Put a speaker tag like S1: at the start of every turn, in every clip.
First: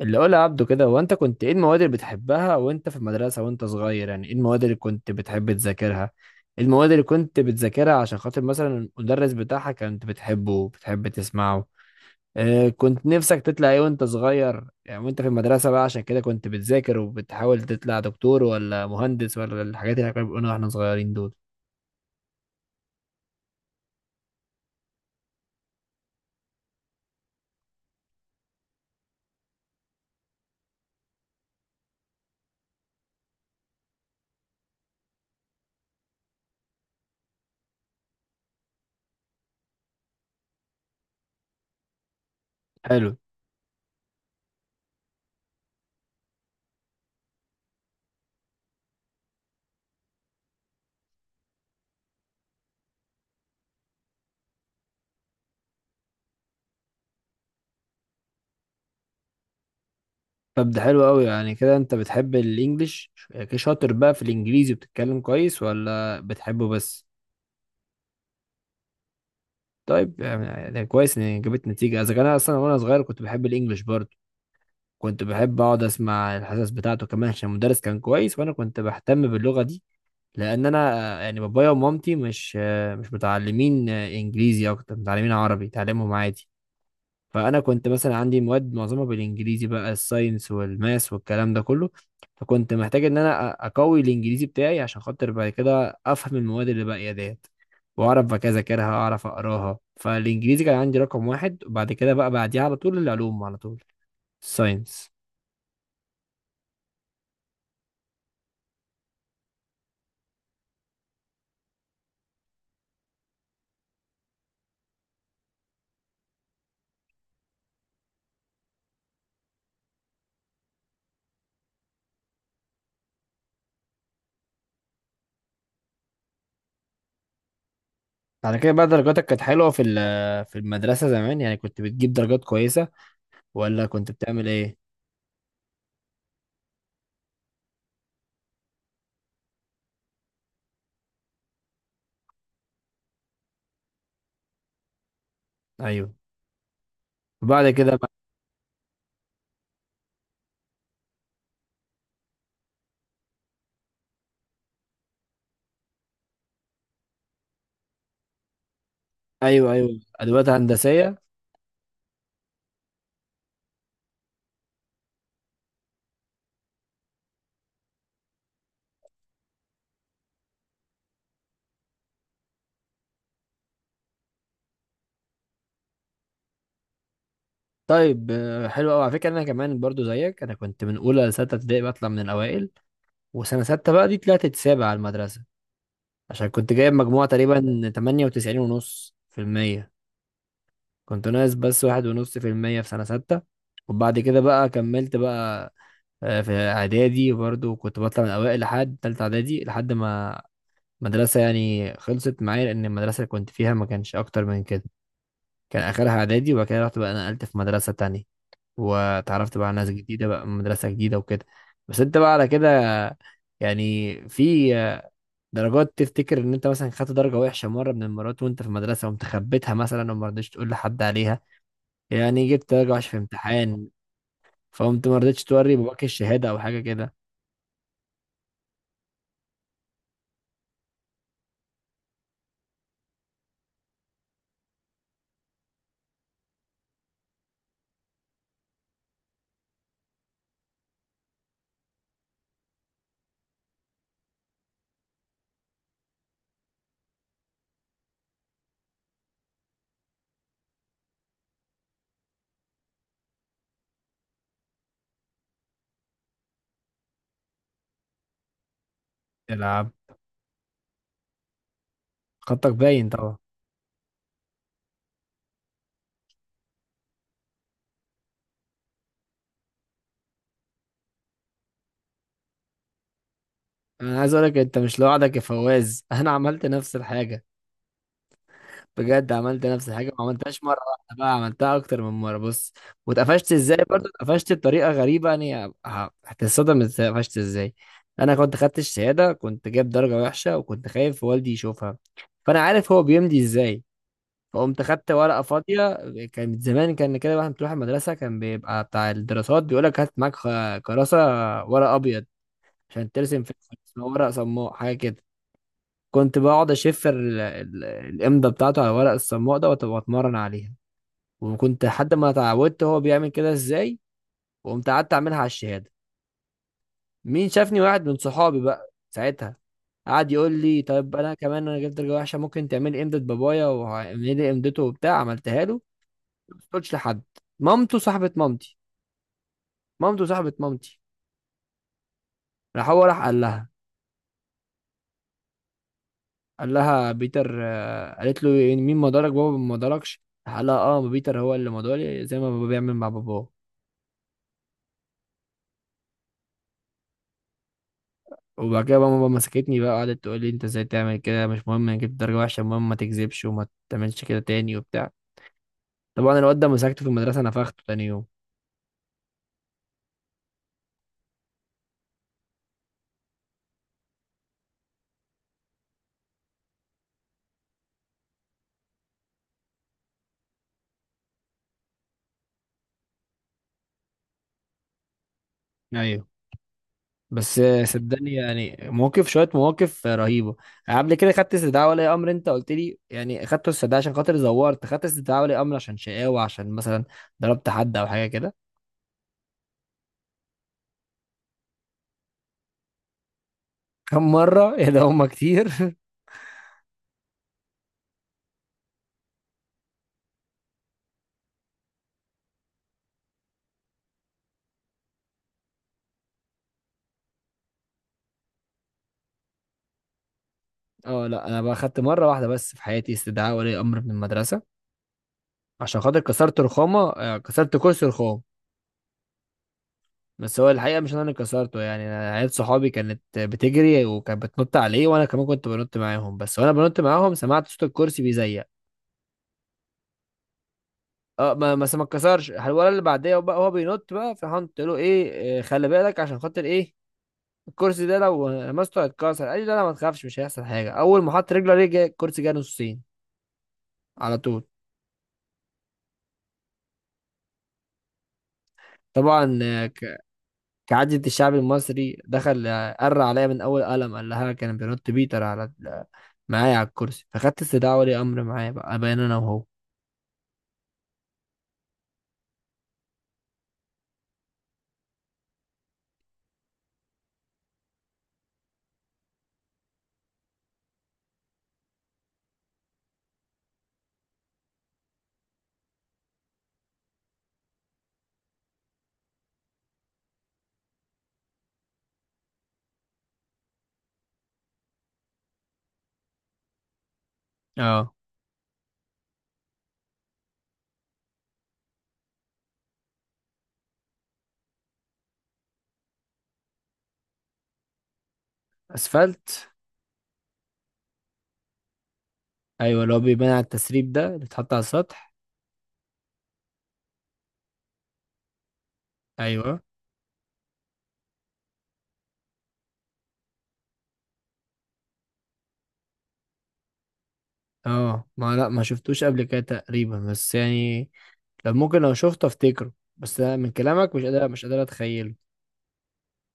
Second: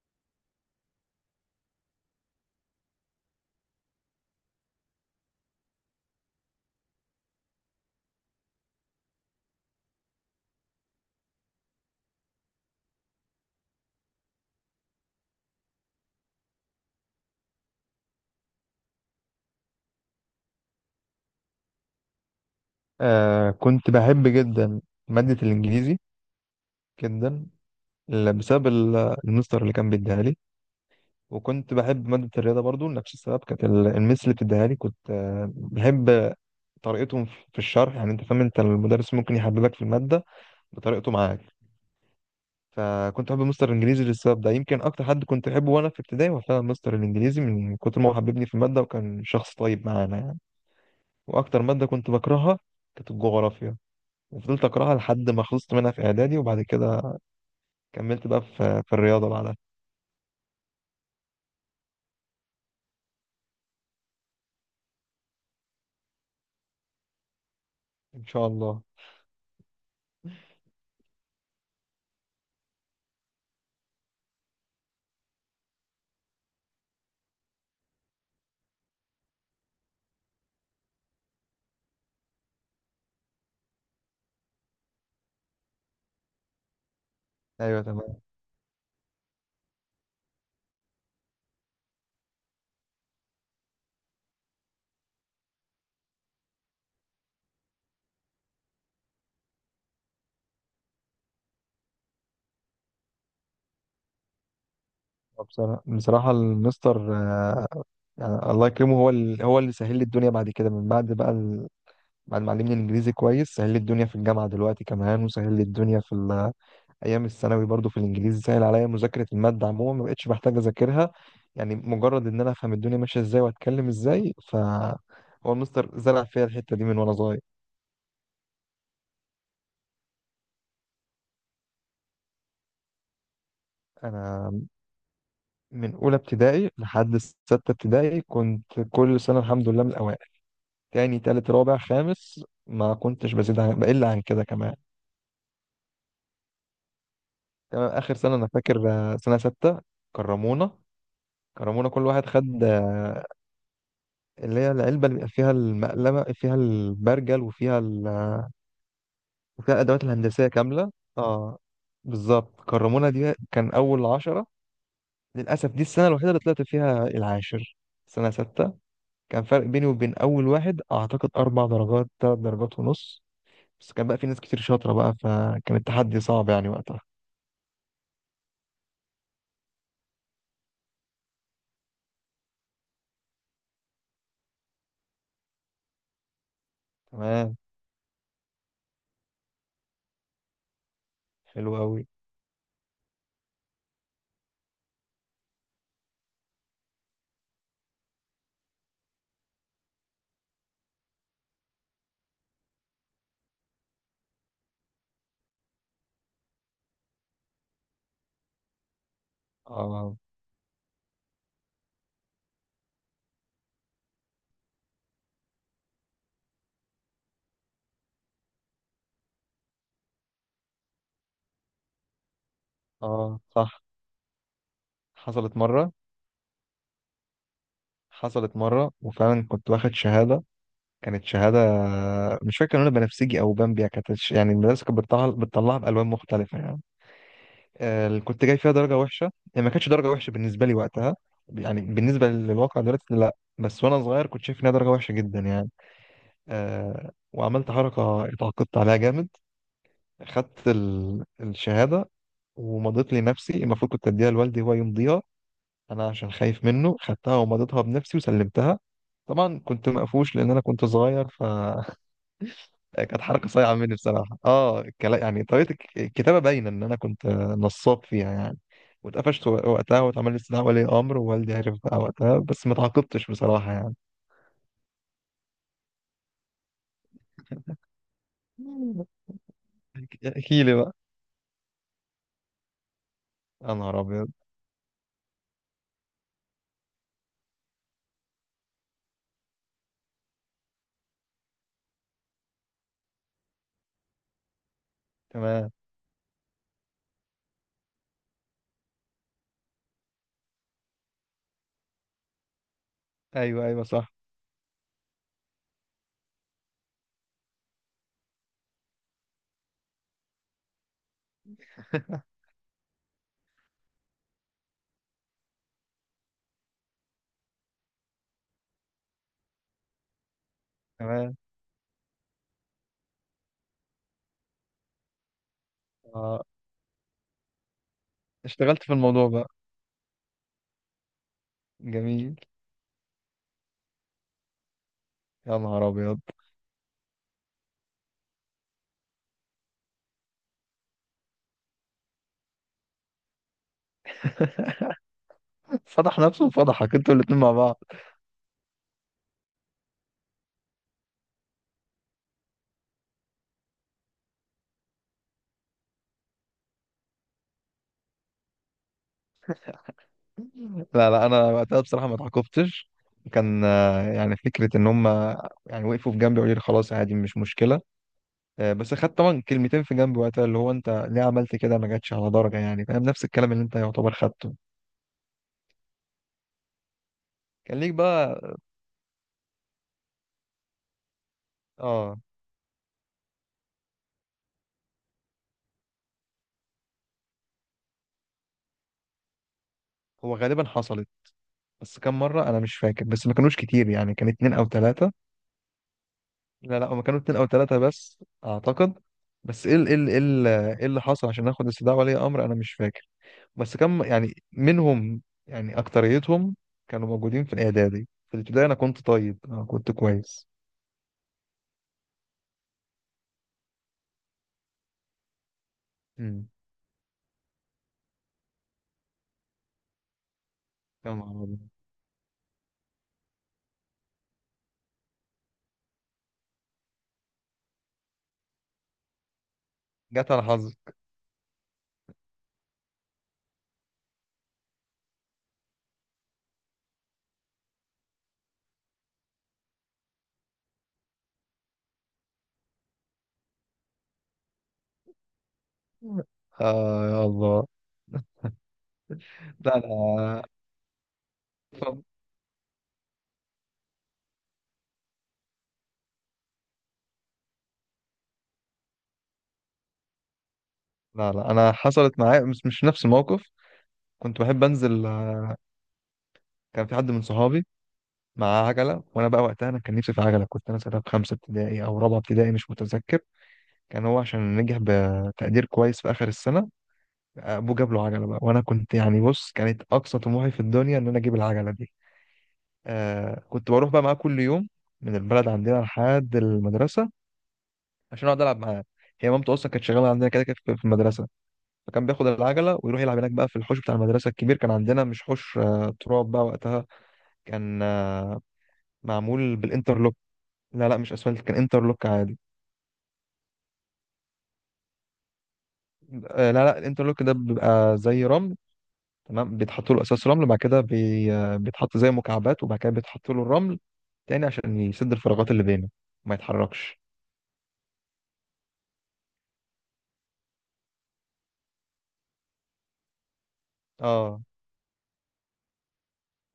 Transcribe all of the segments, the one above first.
S1: اللي قولها عبده كده هو انت كنت ايه المواد اللي بتحبها وانت في المدرسة وانت صغير، يعني ايه المواد اللي كنت بتحب تذاكرها؟ ايه المواد اللي كنت بتذاكرها عشان خاطر مثلا المدرس بتاعها كنت بتحبه بتحب تسمعه؟ اه، كنت نفسك تطلع ايه وانت صغير، يعني وانت في المدرسة بقى، عشان كده كنت بتذاكر وبتحاول تطلع دكتور ولا مهندس ولا الحاجات اللي كانوا بيقولونا واحنا صغيرين دول؟
S2: كنت بحب جدا مادة الإنجليزي جدا، بسبب المستر اللي كان بيديها لي. وكنت بحب مادة الرياضة برضو لنفس السبب، كانت المس اللي بتديها لي كنت بحب طريقتهم في الشرح. يعني أنت فاهم، أنت المدرس ممكن يحببك في المادة بطريقته معاك.
S1: حلو.
S2: فكنت بحب مستر الإنجليزي للسبب ده. يمكن أكتر حد كنت أحبه وأنا في ابتدائي هو فعلا مستر الإنجليزي، من كتر ما هو حببني في المادة وكان شخص طيب معانا يعني. وأكتر مادة كنت بكرهها كانت الجغرافيا، وفضلت أكرهها لحد ما خلصت منها في إعدادي. وبعد كده كملت بقى في الرياضة بعدها.
S1: طب ده حلو قوي، يعني كده انت بتحب الانجليش. شاطر بقى في الانجليزي بتتكلم كويس ولا بتحبه بس؟
S2: ان شاء الله.
S1: طيب، يعني ده كويس ان جابت نتيجه، اذا كان أنا اصلا وانا صغير كنت بحب الانجليش برضه. كنت بحب اقعد اسمع الحصص بتاعته كمان عشان المدرس كان كويس وانا كنت بهتم باللغه دي. لان انا، يعني بابايا ومامتي مش متعلمين انجليزي، اكتر متعلمين عربي تعلمهم عادي. فانا
S2: ايوه،
S1: كنت مثلا
S2: تمام.
S1: عندي مواد معظمها بالانجليزي بقى، الساينس والماس والكلام ده كله. فكنت محتاج ان انا اقوي الانجليزي بتاعي عشان خاطر بعد كده افهم المواد اللي باقيه ديت. واعرف بقى اذاكرها، اعرف اقراها، فالانجليزي كان عندي رقم واحد، وبعد كده بقى بعديها على طول العلوم على طول. الساينس.
S2: بصراحة بصراحة المستر، يعني الله يكرمه، هو هو اللي سهل لي الدنيا بعد كده، من بعد بقى بعد ما علمني الانجليزي كويس سهل لي الدنيا في الجامعة دلوقتي كمان، وسهل لي الدنيا في ايام الثانوي. برضو في الانجليزي سهل عليا مذاكرة المادة عموما، ما بقتش محتاج اذاكرها. يعني مجرد ان انا افهم الدنيا ماشية ازاي واتكلم ازاي، ف هو المستر زرع فيا الحتة دي من وانا صغير.
S1: بعد كده بقى درجاتك كانت حلوة في المدرسة زمان، يعني كنت بتجيب درجات كويسة ولا كنت بتعمل
S2: انا
S1: ايه؟
S2: من اولى ابتدائي لحد سته ابتدائي كنت كل سنه الحمد لله من الاوائل. تاني، تالت، رابع، خامس، ما كنتش بزيد عن بقل عن كده كمان.
S1: ايوه. وبعد
S2: تمام.
S1: كده بقى.
S2: اخر سنه انا فاكر، سنه سته، كرمونا. كرمونا كل واحد خد اللي هي العلبه اللي بيبقى فيها المقلمه، فيها البرجل وفيها
S1: ايوه،
S2: وفيها
S1: ايوه،
S2: الادوات الهندسيه
S1: ادوات
S2: كامله.
S1: هندسية.
S2: اه، بالظبط. كرمونا دي كان اول عشرة. للاسف دي السنه الوحيده اللي طلعت فيها العاشر، سنه سته. كان فرق بيني وبين اول واحد اعتقد 4 درجات، 3 درجات ونص. بس كان بقى في ناس كتير شاطره بقى، فكان التحدي صعب يعني وقتها.
S1: طيب، حلو قوي. على فكره انا كمان برضو زيك، انا كنت من اولى لسته ابتدائي بطلع من الاوائل. وسنه سته بقى دي طلعت السابع على المدرسه، عشان كنت جايب مجموعه
S2: تمام.
S1: تقريبا 98 ونص في المية. كنت ناقص
S2: حلو
S1: بس واحد
S2: قوي.
S1: ونص في المية في سنه سته. وبعد كده بقى كملت بقى. في اعدادي برضو كنت بطلع من الاوائل لحد تالتة اعدادي، لحد ما مدرسة يعني خلصت معايا، لأن المدرسة اللي كنت فيها ما كانش أكتر من كده. كان آخرها إعدادي، وبعد كده رحت بقى نقلت في مدرسة تانية، واتعرفت بقى على ناس
S2: اه.
S1: جديدة بقى من مدرسة جديدة وكده. بس انت بقى على كده، يعني في درجات تفتكر ان انت مثلا خدت درجة وحشة مرة من المرات وانت في المدرسة وقمت خبيتها مثلا وما رضيتش تقول لحد عليها؟ يعني جبت درجة وحشة في
S2: اه صح.
S1: امتحان، فقمت ما رضيتش
S2: حصلت
S1: توري
S2: مره.
S1: باباك الشهادة او حاجة كده؟
S2: وفعلا كنت واخد شهاده. كانت شهاده مش فاكر كان لونها بنفسجي او بامبيا. كانت يعني المدرسه كانت بتطلعها بالوان مختلفه يعني. آه اللي كنت جاي فيها درجه وحشه، يعني ما كانتش درجه وحشه بالنسبه لي وقتها. يعني بالنسبه للواقع دلوقتي لا، بس وانا صغير كنت شايف انها درجه وحشه جدا يعني. آه، وعملت حركة اتعاقدت عليها جامد. خدت الشهادة ومضيت لنفسي. المفروض كنت أديها لوالدي هو يمضيها، أنا عشان خايف منه خدتها ومضيتها بنفسي وسلمتها. طبعا كنت
S1: تلعب.
S2: مقفوش لأن أنا كنت صغير، فكانت
S1: خطك باين طبعا.
S2: حركة صايعة مني بصراحة. اه يعني طريقة الكتابة باينة إن أنا كنت نصاب فيها يعني. واتقفشت وقتها واتعمل لي استدعاء ولي امر ووالدي عرف بقى وقتها، بس ما تعاقبتش بصراحه يعني.
S1: انا عايز اقولك انت مش لوحدك يا فواز. انا عملت نفس الحاجة. بجد عملت نفس الحاجه، ما
S2: احكي
S1: عملتهاش
S2: لي
S1: مره
S2: بقى.
S1: واحده بقى، عملتها اكتر من مره. بص، واتقفشت
S2: يا
S1: ازاي
S2: نهار
S1: برضه؟
S2: ابيض.
S1: اتقفشت بطريقه غريبه، يعني هتتصدم اتقفشت ازاي. انا كنت خدت الشهاده، كنت جايب درجه وحشه، وكنت خايف والدي يشوفها. فانا عارف هو بيمضي ازاي، فقمت خدت ورقه
S2: تمام.
S1: فاضيه. كان زمان كان كده، واحد بتروح المدرسه كان بيبقى بتاع الدراسات بيقول لك هات معاك كراسه، ورق ابيض عشان ترسم فيه،
S2: ايوه، ايوه،
S1: اسمه
S2: صح.
S1: ورق صماء حاجه كده. كنت بقعد اشف الامضه بتاعته على ورق الصماء ده، واتمرن عليها، وكنت لحد ما اتعودت هو بيعمل كده ازاي. وقمت قعدت اعملها على الشهاده. مين شافني؟ واحد من صحابي بقى ساعتها، قعد يقول لي طيب انا
S2: تمام.
S1: كمان انا جبت درجه وحشه، ممكن تعملي امضه بابايا واعملي لي امضته وبتاع. عملتها له،
S2: آه،
S1: ما قلتش لحد. مامته صاحبه مامتي.
S2: اشتغلت في الموضوع بقى.
S1: مامته صاحبه مامتي.
S2: جميل.
S1: راح، هو راح قال لها،
S2: يا نهار ابيض.
S1: قال لها بيتر، قالت له إيه، مين مدارك؟ بابا ما مداركش. راح قال لها اه بيتر هو اللي مداري زي ما بابا بيعمل مع باباه.
S2: فضح نفسه وفضحك انتوا الاتنين مع بعض.
S1: وبعد كده بقى ماما مسكتني بقى، قعدت تقول لي انت ازاي تعمل كده؟ مش مهم نجيب درجة وحشة، المهم ما تكذبش وما تعملش كده تاني وبتاع. طبعا الواد ده مسكته في المدرسة نفخته تاني يوم.
S2: لا لا انا وقتها بصراحه ما اتعاقبتش. كان يعني فكره ان هم، يعني وقفوا في جنبي وقالوا لي خلاص عادي مش مشكله. بس خدت طبعا كلمتين في جنبي وقتها، اللي هو انت ليه عملت كده؟ ما جاتش على درجه يعني. فاهم؟ نفس الكلام اللي انت يعتبر خدته.
S1: ايوه. بس
S2: كان ليك
S1: صدقني،
S2: بقى.
S1: يعني شوية مواقف رهيبة. قبل كده خدت استدعاء ولي
S2: اه.
S1: أمر، أنت قلت لي يعني خدت استدعاء عشان خاطر زورت، خدت استدعاء ولي أمر عشان شقاوة، عشان مثلا ضربت حد أو حاجة كده؟
S2: هو غالبا حصلت بس كم مره انا مش فاكر، بس ما كانوش كتير، يعني كان
S1: كم
S2: اتنين او
S1: مرة؟ يا ده
S2: تلاته.
S1: هما كتير.
S2: لا لا هما كانوا اتنين او تلاتة بس اعتقد. بس ايه ايه اللي حصل عشان اخد استدعاء ولي امر انا مش فاكر، بس كم يعني منهم. يعني اكتريتهم كانوا موجودين في الاعدادي، في الابتدائي انا كنت طيب، انا كنت كويس.
S1: اه، لا، أنا بقى خدت مرة واحدة بس في حياتي استدعاء ولي أمر من المدرسة، عشان خاطر
S2: امم،
S1: كسرت كرسي رخام. بس هو الحقيقة مش
S2: يا
S1: أنا اللي
S2: نهار أبيض.
S1: كسرته، يعني أنا عيال صحابي كانت بتجري وكانت بتنط عليه، وأنا كمان كنت بنط معاهم، بس وأنا بنط معاهم سمعت صوت الكرسي بيزيق.
S2: جت على حظي.
S1: اه، ما اتكسرش. الولد اللي بعديه بقى هو بينط بقى، فراح قلت له ايه، خلي بالك، عشان خاطر ايه، الكرسي ده لو لمسته هيتكسر. قال لي لا، لا، ما تخافش، مش هيحصل حاجة. أول ما حط رجله عليه الكرسي جه نصين على طول.
S2: آه يا الله.
S1: طبعا
S2: لا انا.
S1: كعادة الشعب المصري دخل، قر عليا من أول قلم، قال لها كان بينط بيتر على معايا على الكرسي، فخدت استدعاء ولي امر معايا بقى ابان انا وهو.
S2: لا لا انا حصلت معايا، مش مش نفس الموقف. كنت بحب انزل، كان في حد من صحابي معاه عجله، وانا بقى وقتها انا كان نفسي في عجله. كنت انا ساعتها في خمسه ابتدائي او رابعه ابتدائي مش متذكر. كان هو عشان نجح بتقدير كويس في اخر السنه ابوه جاب له عجله بقى. وانا كنت يعني بص كانت اقصى طموحي في الدنيا ان انا اجيب العجله دي. آه كنت بروح بقى معاه كل يوم من البلد عندنا لحد المدرسه
S1: اه،
S2: عشان اقعد العب معاه. هي مامته اصلا كانت شغاله عندنا كده كده في المدرسه. فكان بياخد العجله ويروح يلعب هناك بقى في الحوش بتاع المدرسه الكبير. كان عندنا مش حوش آه تراب بقى وقتها، كان آه معمول
S1: اسفلت.
S2: بالانترلوك. لا لا مش اسفلت، كان انترلوك عادي.
S1: ايوه، اللي هو بيبان على التسريب ده اللي اتحط على السطح.
S2: آه لا لا الانترلوك ده بيبقى زي رمل. تمام،
S1: ايوه.
S2: بيتحط له اساس رمل وبعد كده بي... آه، بيتحط زي مكعبات وبعد كده بيتحط له الرمل تاني عشان يسد الفراغات اللي بينه وما يتحركش.
S1: اه، ما، لا، ما شفتوش قبل كده تقريبا، بس يعني لو ممكن، لو شفته افتكره، بس انا من كلامك مش
S2: اه.
S1: قادر مش قادر اتخيله.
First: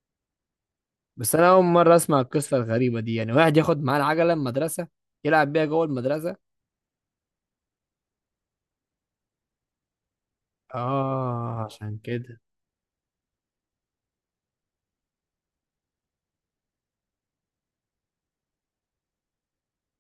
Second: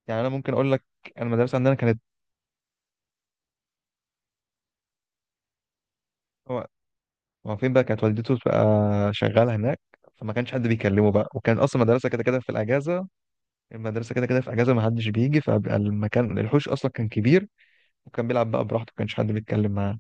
S2: يعني انا ممكن اقول لك، انا
S1: بس انا
S2: المدرسه
S1: اول
S2: عندنا
S1: مره
S2: كانت،
S1: اسمع القصه الغريبه دي، يعني واحد ياخد معاه العجله المدرسه يلعب بيها جوه المدرسه؟
S2: هو هو فين بقى كانت والدته بقى شغاله هناك، فما كانش حد بيكلمه بقى. وكان
S1: اه
S2: اصلا
S1: عشان
S2: المدرسه كده
S1: كده.
S2: كده في الاجازه، المدرسه كده كده في اجازه ما حدش بيجي، فبقى المكان الحوش اصلا كان كبير وكان بيلعب بقى براحته ما كانش حد بيتكلم معاه.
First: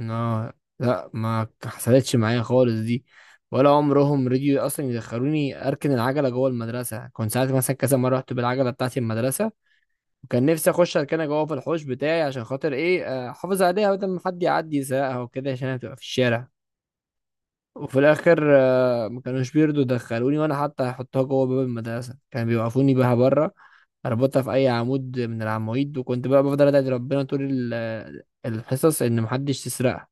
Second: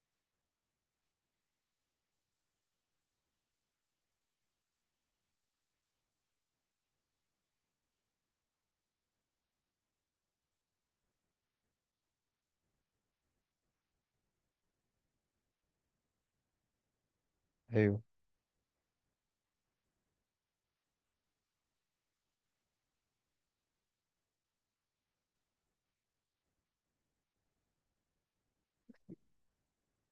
S1: اه، لا، ما حصلتش معايا خالص دي، ولا عمرهم رضيوا اصلا يدخلوني اركن العجله جوه المدرسه. كنت ساعات مثلا كذا مره رحت بالعجله بتاعتي المدرسه، وكان نفسي اخش اركنها جوه في الحوش بتاعي عشان خاطر ايه، احافظ عليها بدل ما حد يعدي يسرقها وكده، عشان هي تبقى في الشارع. وفي
S2: ايوه.
S1: الاخر ما كانوش بيرضوا يدخلوني، وانا حتى هحطها جوه باب المدرسه كانوا بيوقفوني بيها بره، اربطها في اي عمود من العواميد، وكنت بقى بفضل ادعي ربنا طول الحصص ان محدش يسرقها.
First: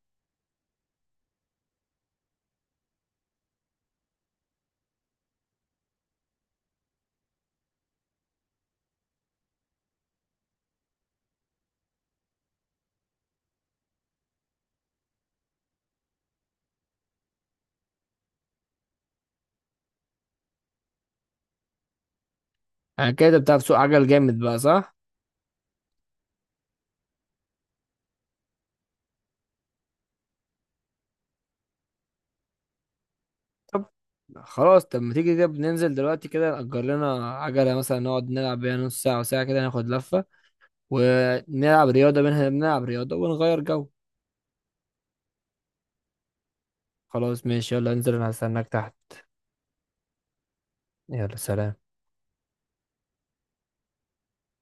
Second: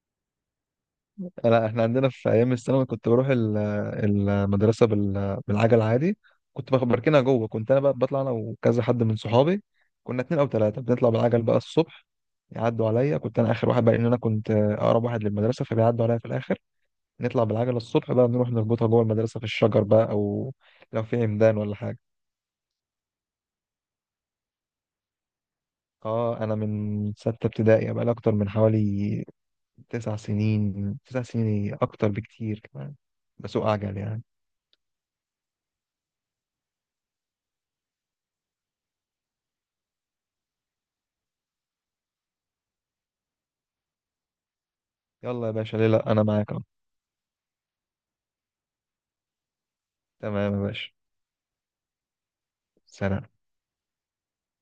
S2: لا احنا عندنا في ايام الثانوي كنت بروح المدرسه بالعجل عادي. بركنها جوه. كنت انا بقى بطلع انا وكذا حد من صحابي، كنا اتنين او تلاته بنطلع بالعجل بقى الصبح. يعدوا عليا، كنت انا اخر واحد بقى لان انا كنت اقرب واحد للمدرسه فبيعدوا عليا في الاخر. نطلع بالعجله الصبح بقى نروح نربطها جوه المدرسه في الشجر بقى، او لو في عمدان ولا حاجه.
S1: انا كده بتاع سوق عجل جامد بقى، صح؟
S2: اه انا من سته ابتدائي بقى لي اكتر من حوالي 9 سنين. إيه، اكتر بكتير كمان بسوق
S1: طب
S2: عجل يعني.
S1: خلاص، طب ما تيجي كده بننزل دلوقتي كده نأجر لنا عجلة مثلا، نقعد نلعب بيها نص ساعة وساعة، كده ناخد لفة ونلعب رياضة منها، بنلعب رياضة ونغير جو.
S2: يلا يا باشا، ليه لا، انا معاك.
S1: خلاص ماشي، يلا انزل انا هستناك تحت.
S2: تمام يا باشا.
S1: يلا سلام.
S2: سلام.